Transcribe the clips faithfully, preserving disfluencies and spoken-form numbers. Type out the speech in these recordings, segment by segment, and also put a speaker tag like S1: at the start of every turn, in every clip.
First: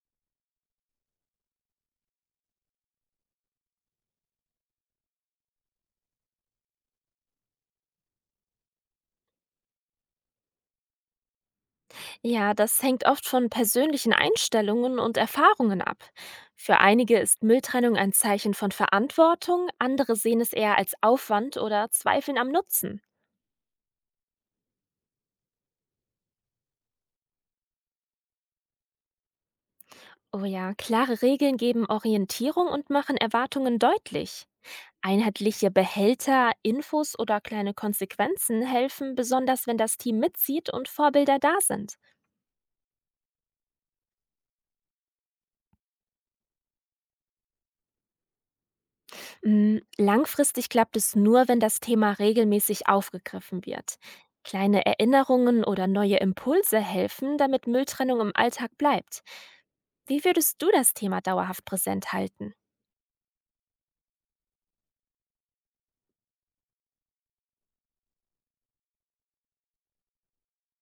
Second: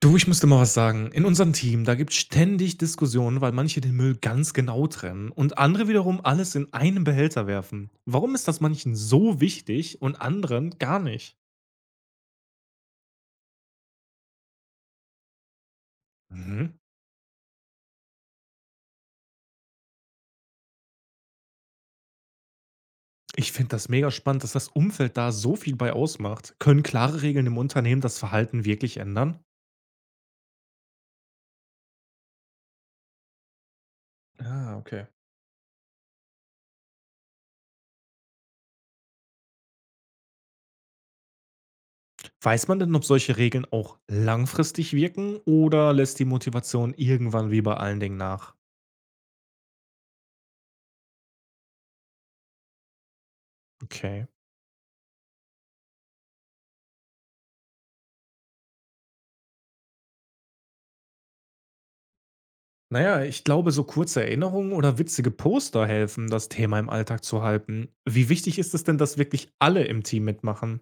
S1: Du, ich muss mal was sagen. In unserem Team, da gibt es ständig Diskussionen, weil manche den Müll ganz genau trennen und andere wiederum alles in einen Behälter werfen. Warum ist das manchen so wichtig und anderen gar nicht?
S2: Ja, das hängt oft von persönlichen Einstellungen und Erfahrungen ab.
S1: Mhm.
S2: Für einige ist Mülltrennung ein Zeichen von Verantwortung, andere sehen es eher als Aufwand oder zweifeln am Nutzen.
S1: Ich finde das mega spannend, dass das Umfeld da so viel bei ausmacht. Können klare Regeln im Unternehmen das Verhalten wirklich ändern?
S2: Oh ja, klare Regeln geben Orientierung und machen Erwartungen deutlich.
S1: Ah, okay.
S2: Einheitliche Behälter, Infos oder kleine Konsequenzen helfen, besonders wenn das Team mitzieht und Vorbilder da sind.
S1: Weiß man denn, ob solche Regeln auch langfristig wirken oder lässt die Motivation irgendwann wie bei allen Dingen nach?
S2: Mm, Langfristig klappt es nur, wenn das Thema regelmäßig aufgegriffen wird.
S1: Okay.
S2: Kleine Erinnerungen oder neue Impulse helfen, damit Mülltrennung im Alltag bleibt. Wie würdest du das Thema dauerhaft präsent halten?
S1: Na ja, ich glaube, so kurze Erinnerungen oder witzige Poster helfen, das Thema im Alltag zu halten. Wie wichtig ist es denn, dass wirklich alle im Team mitmachen?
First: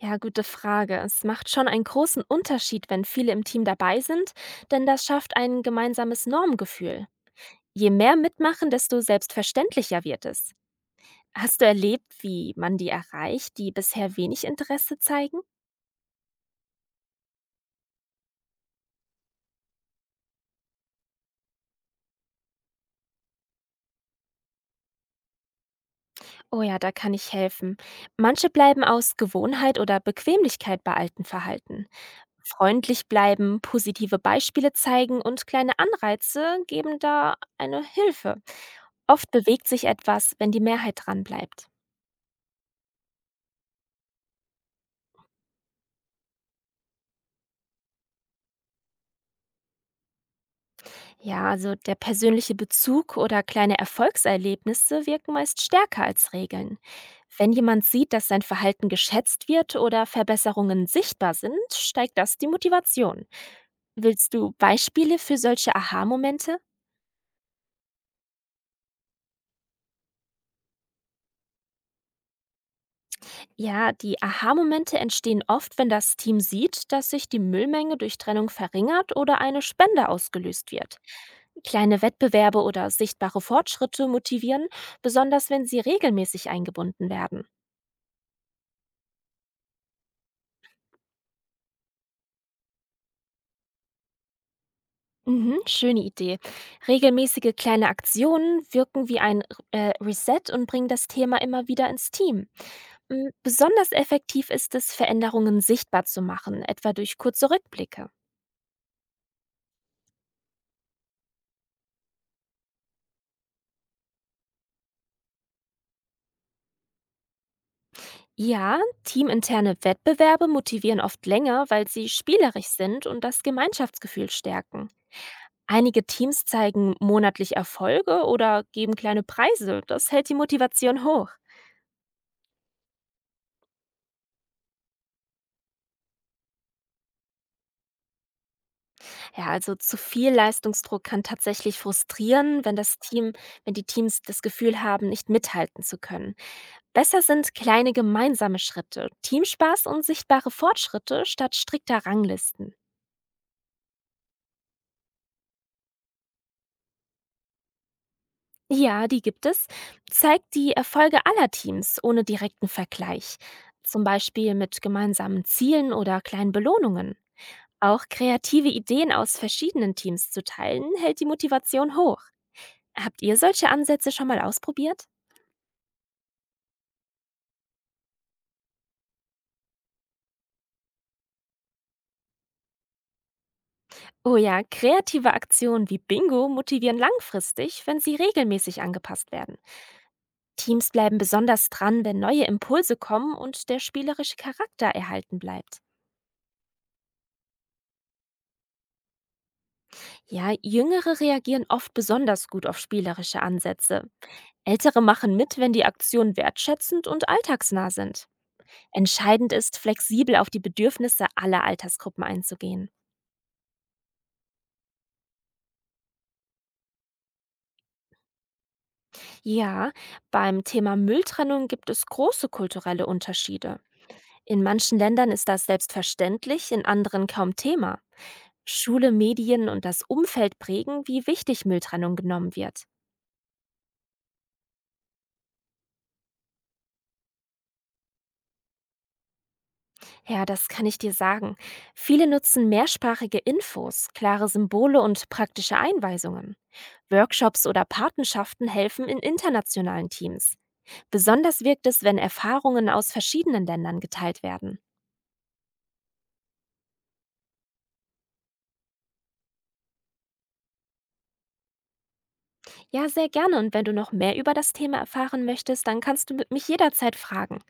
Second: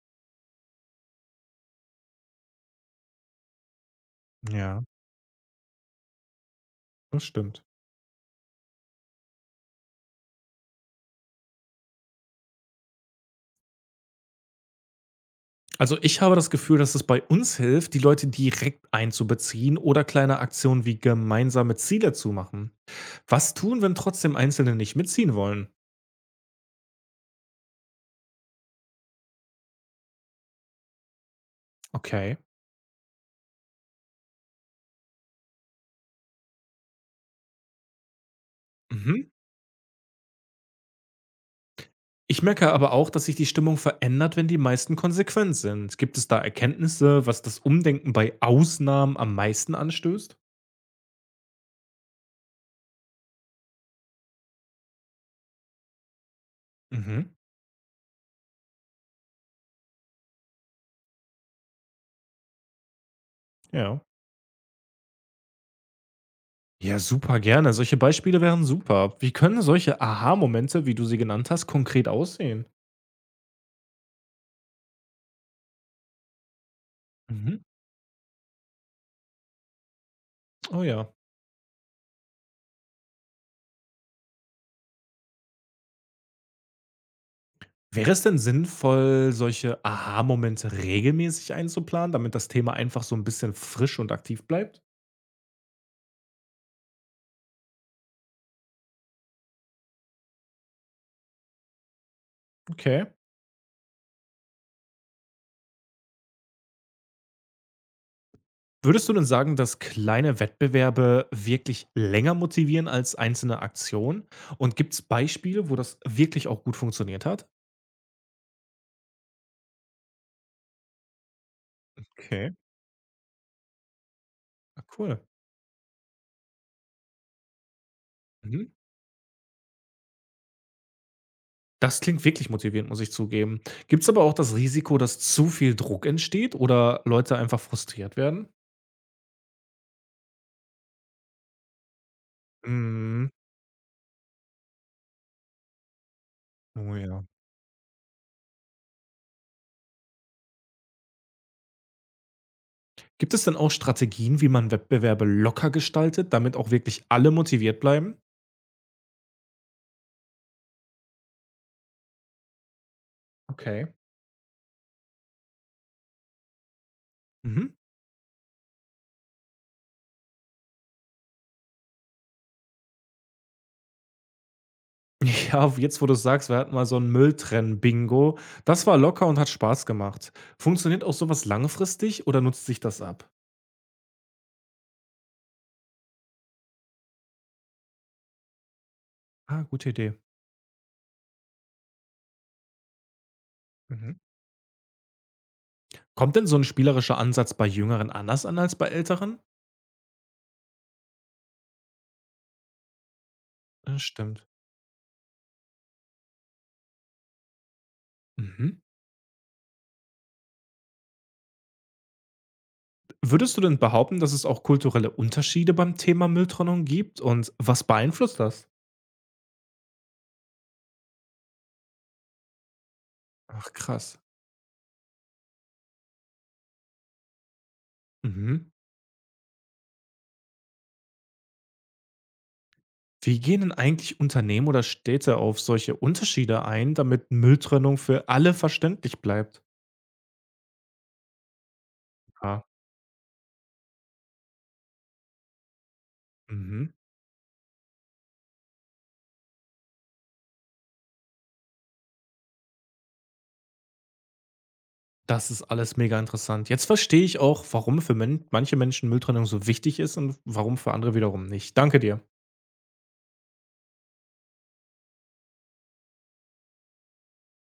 S2: Ja, gute Frage. Es macht schon einen großen Unterschied, wenn viele im Team dabei sind,
S1: Ja,
S2: denn das schafft ein gemeinsames Normgefühl.
S1: das stimmt.
S2: Je mehr mitmachen, desto selbstverständlicher wird es. Hast du erlebt, wie man die erreicht, die bisher wenig Interesse zeigen?
S1: Also ich habe das Gefühl, dass es bei uns hilft, die Leute direkt einzubeziehen oder kleine Aktionen wie gemeinsame Ziele zu machen. Was tun, wenn trotzdem Einzelne nicht mitziehen wollen?
S2: Oh ja, da kann ich helfen. Manche bleiben aus Gewohnheit oder Bequemlichkeit bei alten Verhalten.
S1: Okay.
S2: Freundlich bleiben, positive Beispiele zeigen und kleine Anreize geben da eine Hilfe.
S1: Mhm.
S2: Oft bewegt sich etwas, wenn die Mehrheit dran bleibt.
S1: Ich merke aber auch, dass sich die Stimmung verändert, wenn die meisten konsequent sind. Gibt es da Erkenntnisse, was das Umdenken bei Ausnahmen am meisten anstößt?
S2: Ja, also der persönliche Bezug oder kleine Erfolgserlebnisse wirken meist stärker als Regeln.
S1: Mhm.
S2: Wenn jemand sieht, dass sein Verhalten geschätzt wird oder Verbesserungen sichtbar sind, steigt das die Motivation.
S1: Ja.
S2: Willst du Beispiele für solche Aha-Momente?
S1: Ja, super gerne. Solche Beispiele wären super. Wie können solche Aha-Momente, wie du sie genannt hast, konkret aussehen?
S2: Ja, die Aha-Momente entstehen oft, wenn das Team sieht, dass sich die
S1: Mhm.
S2: Müllmenge durch Trennung verringert oder eine Spende ausgelöst
S1: Oh
S2: wird.
S1: ja.
S2: Kleine Wettbewerbe oder sichtbare Fortschritte motivieren, besonders wenn sie regelmäßig eingebunden werden.
S1: Wäre es denn sinnvoll, solche Aha-Momente regelmäßig einzuplanen, damit das Thema einfach so ein bisschen frisch und aktiv bleibt?
S2: Mhm, schöne Idee. Regelmäßige kleine Aktionen wirken wie ein äh, Reset und bringen das Thema immer wieder ins Team.
S1: Okay.
S2: M, Besonders effektiv ist es, Veränderungen sichtbar zu machen, etwa durch kurze Rückblicke.
S1: Würdest du denn sagen, dass kleine Wettbewerbe wirklich länger motivieren als einzelne Aktionen? Und gibt es Beispiele, wo das wirklich auch gut funktioniert hat?
S2: Ja, teaminterne Wettbewerbe motivieren oft länger, weil sie
S1: Okay,
S2: spielerisch sind und das Gemeinschaftsgefühl
S1: ah,
S2: stärken.
S1: cool.
S2: Einige Teams zeigen monatlich Erfolge oder
S1: Mhm.
S2: geben kleine Preise. Das hält die Motivation hoch.
S1: Das klingt wirklich motivierend, muss ich zugeben. Gibt es aber auch das Risiko, dass zu viel Druck entsteht oder Leute einfach frustriert werden?
S2: Ja, also zu viel Leistungsdruck kann tatsächlich frustrieren, wenn das
S1: Mhm.
S2: Team, wenn die Teams das Gefühl haben, nicht mithalten zu können.
S1: Oh
S2: Besser
S1: ja.
S2: sind kleine gemeinsame Schritte, Teamspaß und sichtbare Fortschritte statt strikter Ranglisten.
S1: Gibt es denn auch Strategien, wie man Wettbewerbe locker gestaltet, damit auch wirklich alle motiviert bleiben?
S2: Ja, die gibt es. Zeigt die Erfolge aller Teams ohne direkten Vergleich,
S1: Okay.
S2: zum Beispiel mit gemeinsamen Zielen oder kleinen Belohnungen.
S1: Mhm.
S2: Auch kreative Ideen aus verschiedenen Teams zu teilen, hält die Motivation hoch. Habt ihr solche Ansätze schon mal ausprobiert?
S1: Ja, jetzt wo du es sagst, wir hatten mal so 'n Mülltrennen-Bingo. Das war locker und hat Spaß gemacht. Funktioniert auch sowas langfristig oder nutzt sich das ab?
S2: Oh ja, kreative Aktionen wie Bingo motivieren langfristig, wenn sie regelmäßig angepasst werden.
S1: Ah, gute Idee.
S2: Teams bleiben besonders dran, wenn neue Impulse kommen und der
S1: Mhm.
S2: spielerische Charakter erhalten bleibt.
S1: Kommt denn so ein spielerischer Ansatz bei Jüngeren anders an als bei Älteren?
S2: Ja, Jüngere reagieren oft besonders gut auf spielerische
S1: Das
S2: Ansätze.
S1: stimmt.
S2: Ältere machen mit, wenn die Aktionen wertschätzend und alltagsnah sind.
S1: Mhm.
S2: Entscheidend ist, flexibel auf die Bedürfnisse aller Altersgruppen einzugehen.
S1: Würdest du denn behaupten, dass es auch kulturelle Unterschiede beim Thema Mülltrennung gibt und was beeinflusst das?
S2: Ja, beim Thema Mülltrennung gibt es große kulturelle
S1: Ach
S2: Unterschiede.
S1: krass.
S2: In manchen Ländern ist das selbstverständlich, in anderen kaum Thema.
S1: Mhm.
S2: Schule, Medien und das Umfeld prägen, wie wichtig Mülltrennung genommen wird.
S1: Wie gehen denn eigentlich Unternehmen oder Städte auf solche Unterschiede ein, damit Mülltrennung für alle verständlich bleibt?
S2: Ja, das kann ich dir sagen. Viele
S1: Ah,
S2: nutzen mehrsprachige Infos, klare Symbole und praktische Einweisungen.
S1: mhm.
S2: Workshops oder Patenschaften helfen in internationalen Teams. Besonders wirkt es, wenn Erfahrungen aus verschiedenen Ländern geteilt werden.
S1: Das ist alles mega interessant. Jetzt verstehe ich auch, warum für men manche Menschen Mülltrennung so wichtig ist und warum für andere wiederum nicht. Danke dir.
S2: Ja, sehr gerne. Und wenn du noch mehr über das Thema erfahren möchtest, dann kannst du mit mich jederzeit fragen.